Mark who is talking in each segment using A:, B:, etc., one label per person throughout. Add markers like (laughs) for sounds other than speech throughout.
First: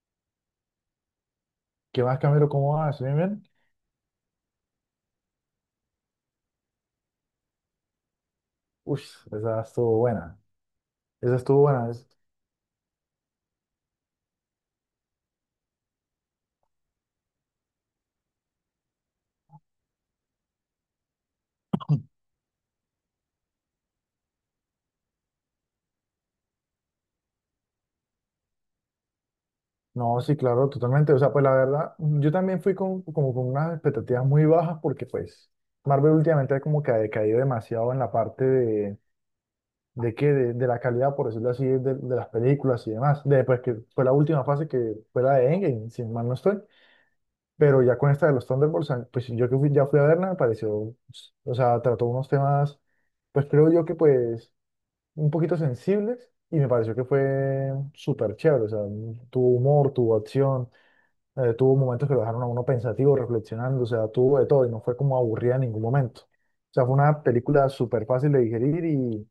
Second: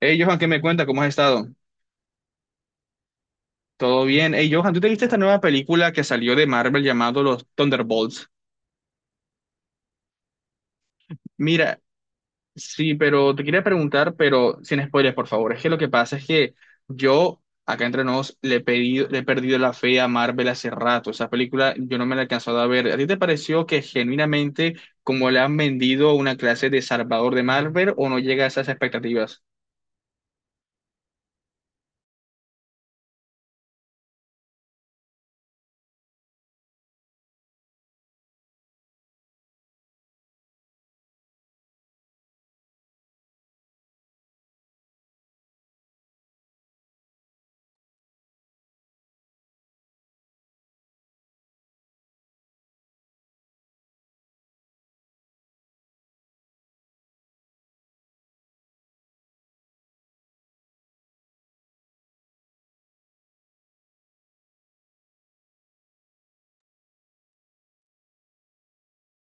A: Hey, Johan, ¿qué me cuenta? ¿Cómo has estado?
B: ¿Qué más, Camilo? ¿Cómo vas? ¿Bien, bien?
A: ¿Todo bien? Hey, Johan, ¿tú te viste esta nueva película que salió de Marvel llamado Los Thunderbolts?
B: Uy, esa estuvo buena. Esa estuvo
A: Mira,
B: buena.
A: sí, pero te quería preguntar, pero sin spoilers, por favor. Es que lo que pasa es que yo, acá entre nos, le he pedido, le he perdido la fe a Marvel hace rato. Esa película yo no me la he alcanzado a ver. ¿A ti te pareció que genuinamente como le han vendido una clase de salvador de Marvel o no llega a esas expectativas?
B: No, sí, claro, totalmente. O sea, pues la verdad, yo también fui como con unas expectativas muy bajas porque pues Marvel últimamente como que ha decaído demasiado en la parte de la calidad, por decirlo así, de las películas y demás. Después que fue la última fase que fue la de Endgame, sin mal no estoy. Pero ya con esta de los Thunderbolts, pues ya fui a verla, me pareció, o sea, trató unos temas, pues creo yo que pues un poquito sensibles y me pareció que fue súper chévere, o sea, tuvo humor, tuvo acción, tuvo momentos que lo dejaron a uno pensativo, reflexionando, o sea, tuvo de todo y no fue como aburrida en ningún momento. O sea, fue una película súper fácil de digerir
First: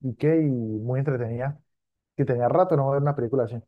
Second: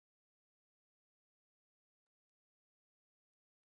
B: y qué, y muy entretenida, que tenía rato no ver una película así.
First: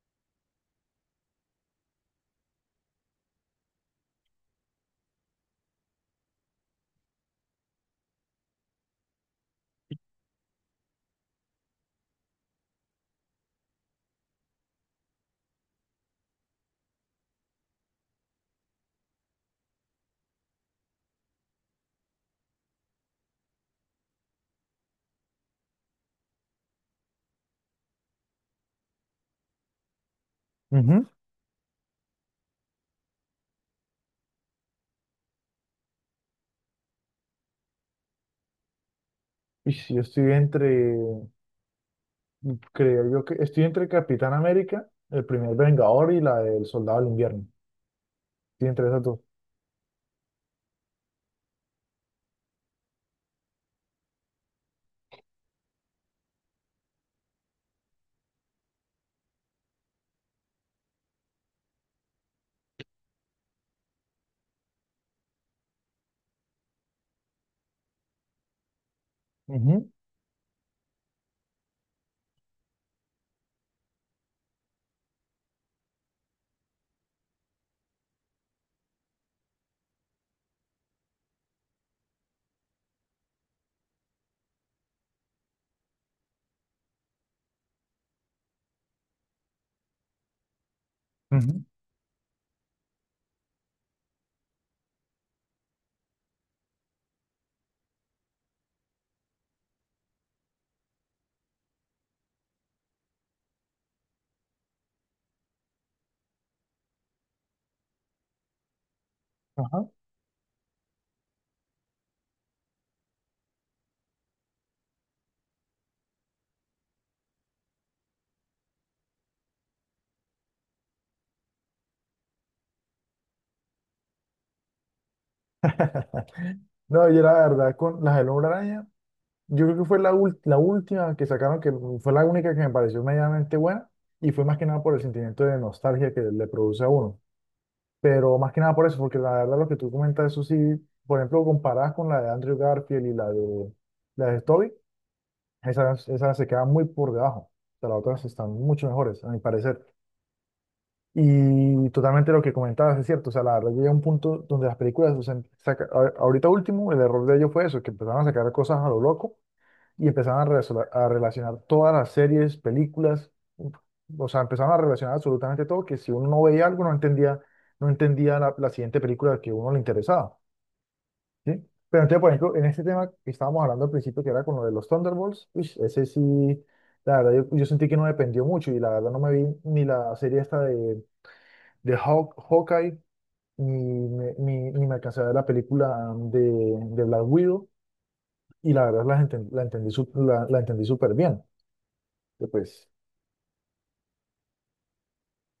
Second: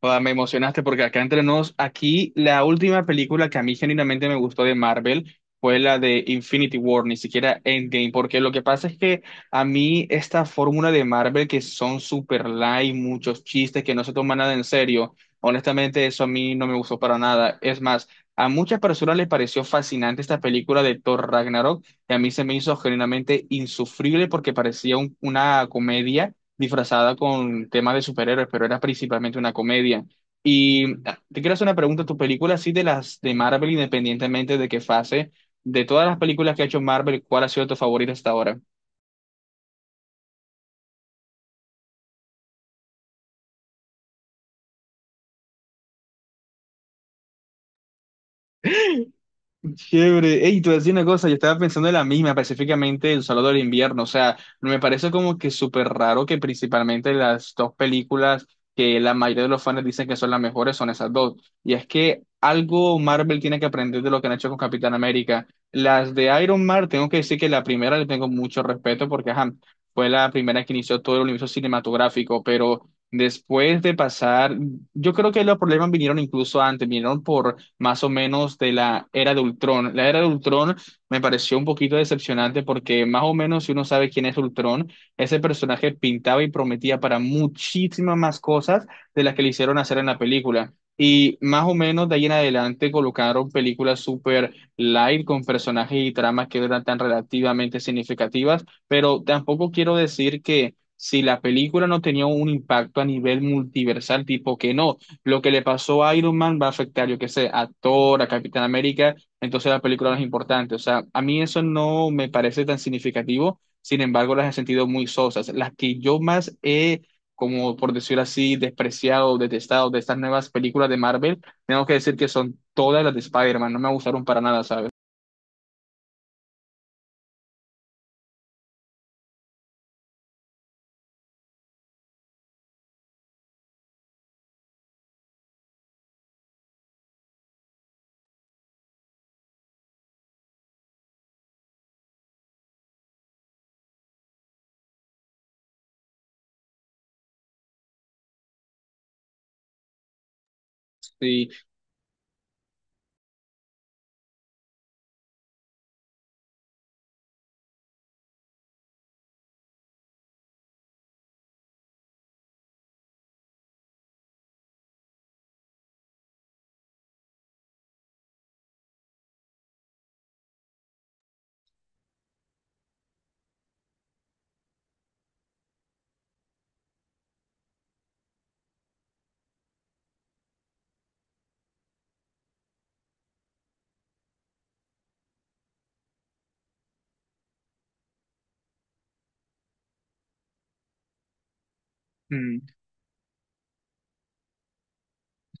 A: Joda, me emocionaste porque acá entre nos, aquí la última película que a mí genuinamente me gustó de Marvel fue la de Infinity War, ni siquiera Endgame, porque lo que pasa es que a mí esta fórmula de Marvel que son super light, muchos chistes que no se toman nada en serio, honestamente eso a mí no me gustó para nada. Es más, a muchas personas les pareció fascinante esta película de Thor Ragnarok y a mí se me hizo genuinamente insufrible porque parecía una comedia disfrazada con temas de superhéroes, pero era principalmente una comedia. Y
B: Ujú.
A: ah, te quiero hacer una pregunta, ¿tu película así de las de Marvel, independientemente de qué fase, de todas las películas que ha hecho Marvel, cuál ha sido tu favorita hasta ahora?
B: Y si yo estoy entre, creo yo que estoy entre Capitán América, el primer Vengador y la del Soldado del Invierno. Estoy entre esas dos.
A: Chévere. Ey, te voy a decir una cosa, yo estaba pensando en la misma, específicamente El Salón del Invierno. O sea, me parece como que súper raro que principalmente las dos películas que la mayoría de los fans dicen que son las mejores son esas dos. Y es que algo Marvel tiene que aprender de lo que han hecho con Capitán América. Las de Iron Man, tengo que decir que la primera le tengo mucho respeto porque ajá,
B: Ujú,
A: fue la primera que inició todo el universo cinematográfico, pero después de pasar, yo creo que los problemas vinieron incluso antes, vinieron por más o menos de la era de Ultron. La era de Ultron me pareció un poquito decepcionante porque más o menos si uno sabe quién es Ultron, ese personaje pintaba y prometía para muchísimas más cosas de las que le hicieron hacer en la película. Y más
B: ujú,
A: o menos de ahí en adelante colocaron películas super light con personajes y tramas que no eran tan relativamente significativas, pero tampoco quiero decir que si la película no tenía un impacto a nivel multiversal, tipo que no, lo que le pasó a Iron Man va a afectar, yo qué sé, a Thor, a Capitán América, entonces la película no es importante. O sea, a mí eso no me parece tan significativo, sin embargo, las he sentido muy sosas. Las que yo más he, como por decirlo así, despreciado, detestado de estas nuevas películas de Marvel, tengo que decir que son todas las de Spider-Man, no me gustaron para nada, ¿sabes?
B: ajá. No, yo la verdad, con las del Hombre Araña, yo creo que fue la última que sacaron, que fue la única que me pareció medianamente buena, y fue más que nada por el sentimiento de nostalgia que le produce a uno. Pero más que nada por eso, porque la verdad lo que tú comentas, eso sí, por ejemplo, comparadas con la de Andrew Garfield y la de Toby, esas se quedan muy por debajo. Pero las otras están mucho mejores, a mi parecer.
A: Sí.
B: Y totalmente lo que comentabas es cierto, o sea, la verdad llega un punto donde las películas, o sea, ahorita último, el error de ellos fue eso, que empezaron a sacar cosas a lo loco y empezaron a relacionar todas las series, películas, o sea, empezaron a relacionar absolutamente todo, que si uno no veía algo, no entendía, no entendía la siguiente película que a uno le interesaba, ¿sí? Pero entonces, por ejemplo, en este tema que estábamos hablando al principio, que era con lo de los Thunderbolts, uish, ese sí, la verdad, yo sentí que no dependió mucho y la verdad no me vi ni la serie esta de Hawkeye, ni me alcancé a ver la película de Black Widow y la verdad la entendí, la entendí súper bien. que,
A: Mm.
B: Pues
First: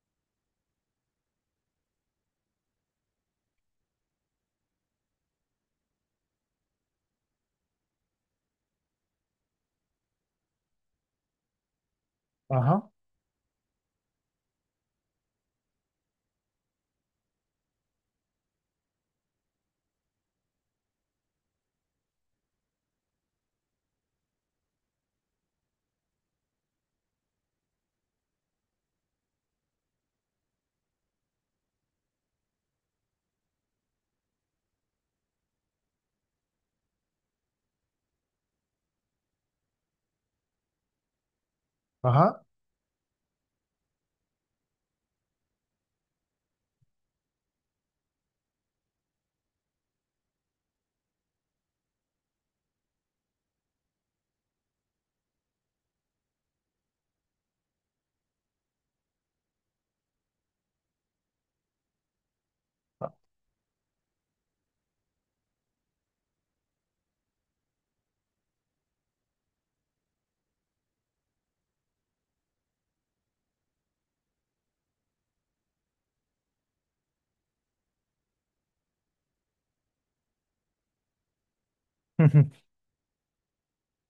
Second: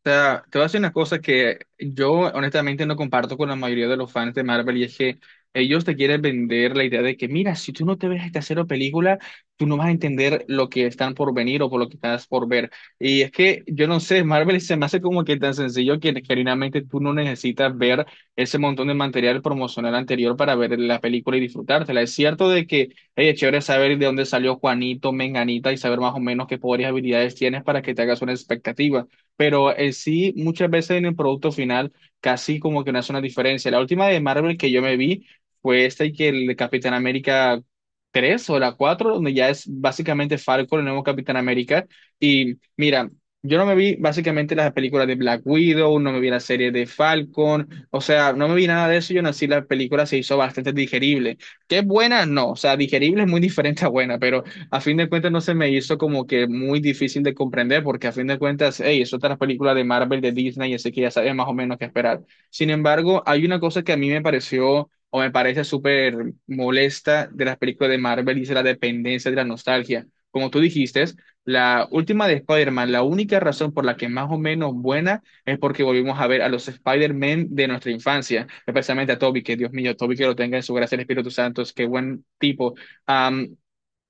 A: Sea, te voy a decir una cosa que yo honestamente no comparto con la mayoría de los fans de Marvel y es que ellos te quieren vender la idea de que, mira, si tú no te ves esta cero película, tú no vas a entender lo que están por venir o por lo que estás por ver.
B: ajá,
A: Y es que yo no sé, Marvel se me hace como que tan sencillo que genuinamente tú no necesitas ver ese montón de material promocional anterior para ver la película y disfrutártela. Es cierto de que, hey, es chévere saber de dónde salió Juanito, Menganita y saber más o menos qué poderes y habilidades tienes para que te hagas una expectativa pero en sí muchas veces en el producto final casi como que no hace una diferencia. La última de Marvel que yo me vi fue esta y que el de Capitán América 3 o la 4 donde ya es básicamente Falcon, el nuevo Capitán América.
B: ajá.
A: Y mira, yo no me vi básicamente las películas de Black Widow, no me vi la serie de Falcon, o sea, no me vi nada de eso, yo nací, la película se hizo bastante digerible. ¿Qué buena? No, o sea, digerible es muy (laughs) diferente a buena, pero a fin de cuentas no se me hizo como que muy difícil de comprender, porque a fin de cuentas, hey, es otra película de Marvel, de Disney, así que ya sabes más o menos qué esperar. Sin embargo, hay una cosa que a mí me pareció o me parece súper molesta de las películas de Marvel y es la dependencia de la nostalgia. Como tú dijiste, la última de Spider-Man, la única razón por la que más o menos buena es porque volvimos a ver a los Spider-Man de nuestra infancia, especialmente a Toby, que Dios mío, Toby que lo tenga en su gracia el Espíritu Santo, es qué buen tipo.
B: (laughs)
A: Am,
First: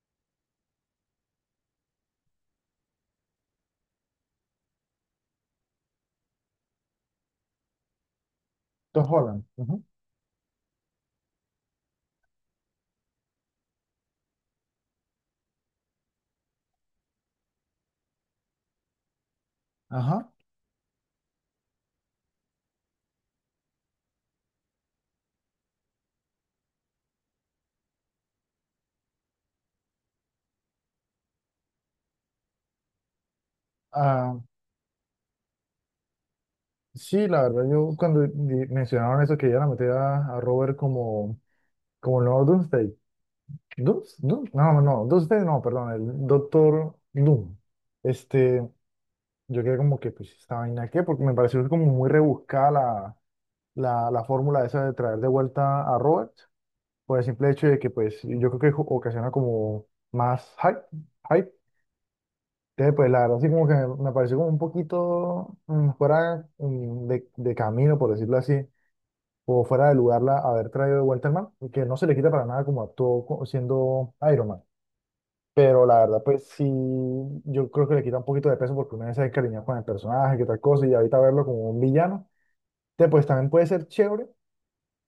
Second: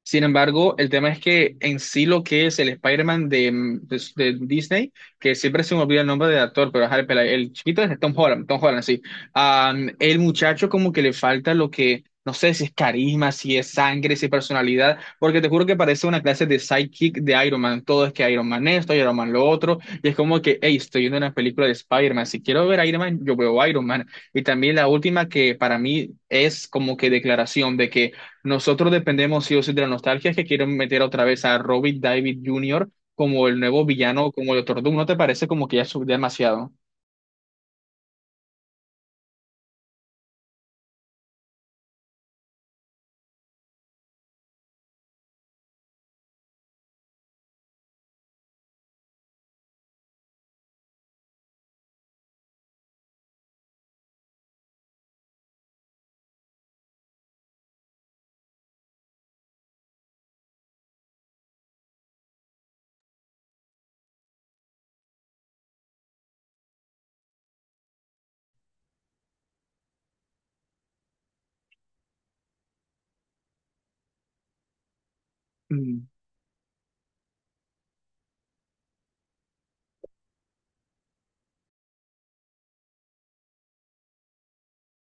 A: sin embargo, el tema es que en sí lo que es el Spider-Man de, de Disney, que siempre se me olvida el nombre del actor, pero ajá, el, el chiquito es Tom Holland, Tom Holland, sí.
B: Tom Holland. Ujú,
A: El muchacho como que le falta lo que, no sé si es carisma, si es sangre, si es personalidad, porque te juro que parece una clase de sidekick de Iron Man. Todo es que Iron Man esto, Iron Man lo otro, y es
B: ajá.
A: como que, hey, estoy viendo una película de Spider-Man, si quiero ver a Iron Man, yo veo a Iron Man. Y también la última que para mí es como que declaración de que nosotros dependemos sí o sí de la nostalgia que quieren meter otra vez a Robert David Jr. como el nuevo villano,
B: Ah,
A: como el Doctor Doom. ¿No te parece como que ya es demasiado?
B: sí, la verdad, yo cuando mencionaron eso, que ya la meter a Robert como, como el nuevo Doomsday. No, no, no, Doomsday no, perdón, el Doctor Doom. Este, yo quedé como que, pues, ¿esta vaina qué? Porque me pareció como muy rebuscada la fórmula esa de traer de vuelta a Robert, por el simple hecho de que, pues, yo creo que ocasiona como más hype, hype. Entonces, pues la verdad, así como que me pareció como un poquito fuera, de camino, por decirlo así, o fuera de lugar haber traído de vuelta al man, y que no se le quita para nada como siendo Iron Man. Pero la
A: Mm.
B: verdad, pues sí, yo creo que le quita un poquito de peso porque uno ya se encariñó con el personaje, que tal cosa, y ahorita verlo como un villano, entonces, pues también puede ser chévere,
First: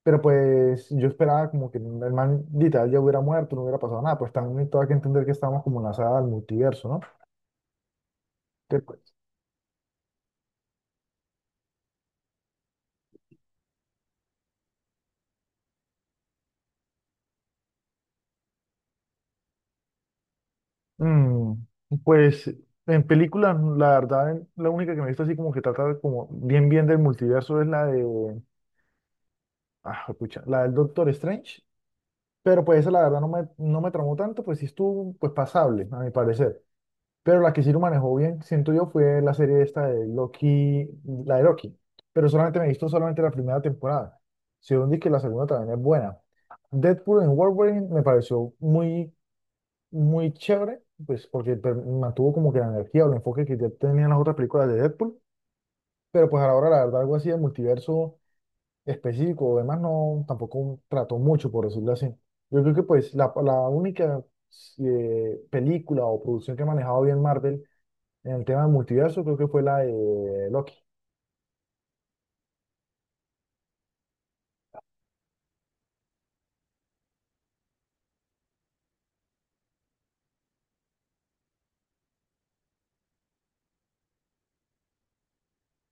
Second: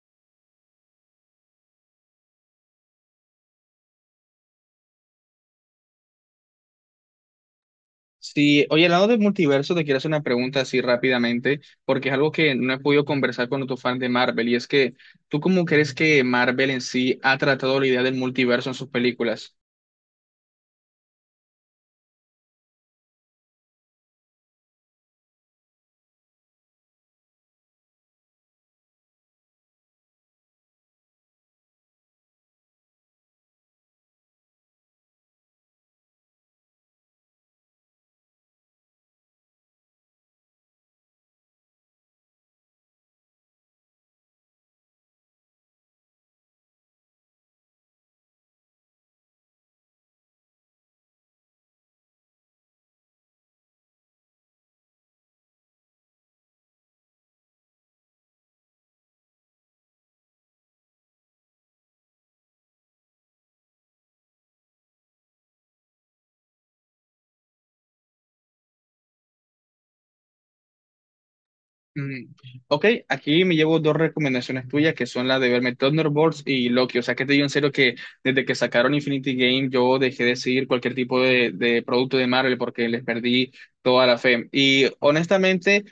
B: pero pues yo esperaba como que el man literal ya hubiera muerto, no hubiera pasado nada, pues también todo hay que entender que estamos como en la saga del multiverso,
A: Sí,
B: ¿no?
A: oye, hablando del multiverso, te quiero hacer una pregunta así rápidamente, porque es algo que no he podido conversar con otro fan de Marvel, y es que, ¿tú cómo crees que Marvel en sí ha tratado la idea del multiverso en sus películas?
B: Mm, pues en películas, la verdad, la única que me he visto así como que trata de como bien bien del multiverso es la de, ah, pucha, la del Doctor Strange, pero pues esa la verdad no me tramó tanto, pues sí estuvo pues pasable, a mi parecer. Pero la que sí lo manejó bien, siento yo, fue la serie esta de Loki, la de Loki, pero solamente me he visto solamente la primera temporada. Según dije, la segunda también es buena. Deadpool en Wolverine me pareció muy chévere, pues porque mantuvo como que la energía o el enfoque que ya tenían las otras películas de Deadpool, pero pues a la hora, la verdad, algo así de multiverso específico o demás no, tampoco trató mucho, por decirlo así. Yo creo que pues la única película o producción que ha manejado bien Marvel en el tema de multiverso creo que fue la de Loki.
A: Mm. Ok, aquí me llevo dos recomendaciones tuyas que son la de verme Thunderbolts y Loki. O sea, que te digo en serio que desde que sacaron Infinity Game yo dejé de seguir cualquier tipo de producto de Marvel porque les perdí toda la fe. Y honestamente,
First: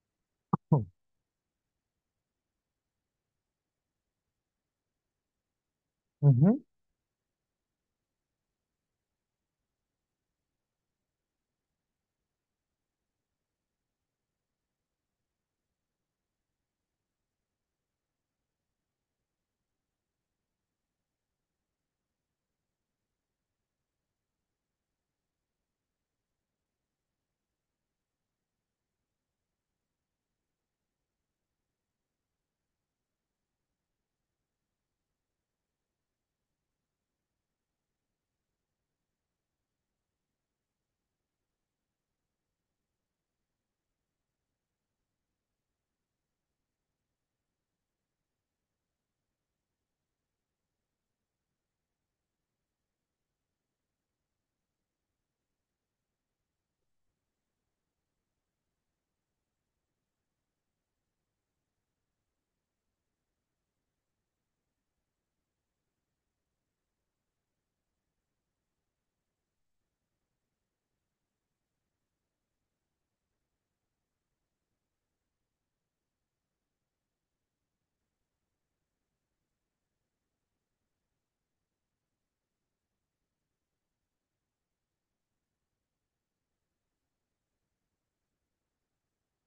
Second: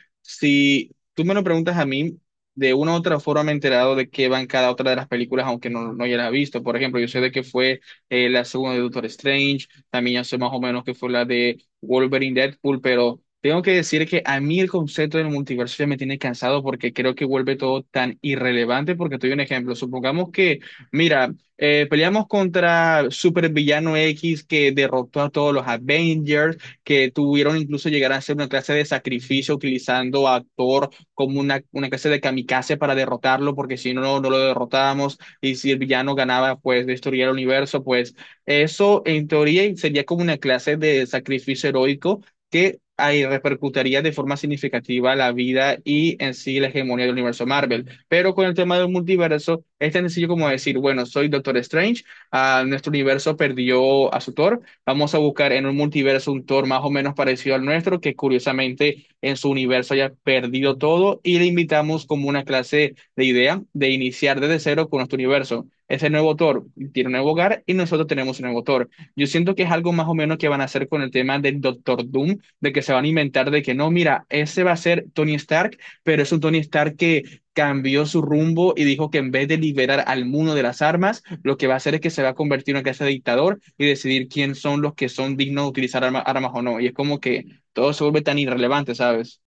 B: Hmm.
A: si tú me lo preguntas a mí, de una u otra forma me he enterado de qué van cada otra de las películas, aunque no, no ya las he visto.
B: Ujú.
A: Por ejemplo, yo sé de qué fue la segunda de Doctor Strange, también ya sé más o menos que fue la de Wolverine Deadpool, pero tengo que decir que a mí el concepto del multiverso ya me tiene cansado porque creo que vuelve todo tan irrelevante. Porque te doy un ejemplo. Supongamos que, mira, peleamos contra Supervillano X que derrotó a todos los Avengers, que tuvieron incluso llegar a hacer una clase de sacrificio utilizando a Thor como una clase de kamikaze para derrotarlo, porque si no, no lo derrotábamos. Y si el villano ganaba, pues destruía el universo, pues. Eso, en teoría, sería como una clase de sacrificio heroico que ahí repercutiría de forma significativa la vida y en sí la hegemonía del universo Marvel. Pero con el tema del multiverso, es tan sencillo como decir, bueno, soy Doctor Strange, ah, nuestro universo perdió a su Thor, vamos a buscar en un multiverso un Thor más o menos parecido al nuestro, que curiosamente en su universo haya perdido todo, y le invitamos como una clase de idea de iniciar desde cero con nuestro universo. Ese nuevo autor tiene un nuevo hogar y nosotros tenemos un nuevo autor. Yo siento que es algo más o menos que van a hacer con el tema del Doctor Doom, de que se van a inventar de que no, mira, ese va a ser Tony Stark, pero es un Tony Stark que cambió su rumbo y dijo que en vez de liberar al mundo de las armas, lo que va a hacer es que se va a convertir en una clase de dictador y decidir quién son los que son dignos de utilizar armas o no. Y es como que todo se vuelve tan irrelevante, ¿sabes?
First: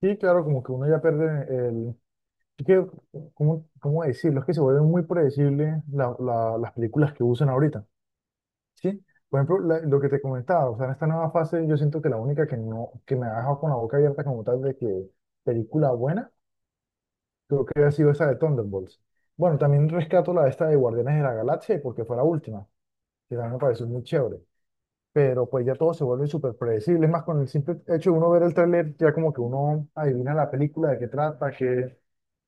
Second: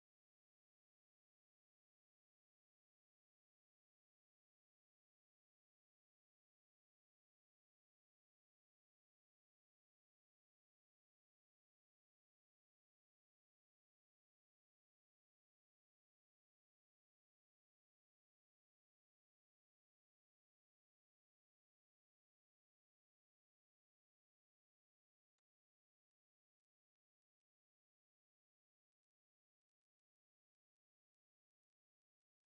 B: Sí, claro, como que uno ya pierde el... es que, ¿cómo, cómo decirlo? Es que se vuelven muy predecibles las películas que usan ahorita. ¿Sí? Por ejemplo, lo que te comentaba, o sea, en esta nueva fase yo siento que la única que no, que me ha dejado con la boca abierta como tal de que película buena, creo que ha sido esa de Thunderbolts. Bueno, también rescato la de esta de Guardianes de la Galaxia porque fue la última, que también me pareció muy chévere. Pero pues ya todo se vuelve súper predecible, es más con el simple hecho de uno ver el tráiler, ya como que uno adivina la película, de qué trata, qué,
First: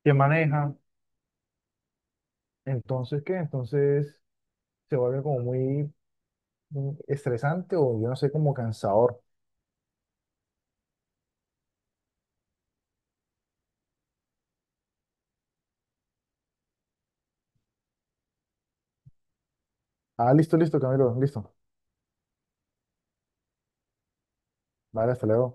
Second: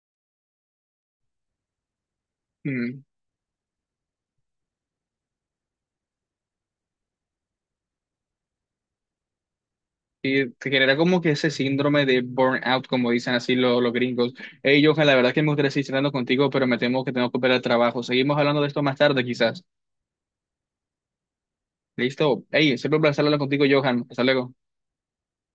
B: qué maneja.
A: Mm.
B: Entonces, ¿qué? Entonces se vuelve como muy estresante o yo no sé, como cansador.
A: Y te genera como que ese síndrome de burnout, como dicen así los, gringos. Hey, Johan, la verdad que me gustaría seguir hablando contigo, pero me temo que tengo que operar al trabajo. Seguimos hablando de esto más tarde, quizás.
B: Ah, listo, listo, Camilo, listo.
A: ¿Listo? Hey, siempre un placer hablar contigo, Johan. Hasta luego.
B: Vale, hasta luego.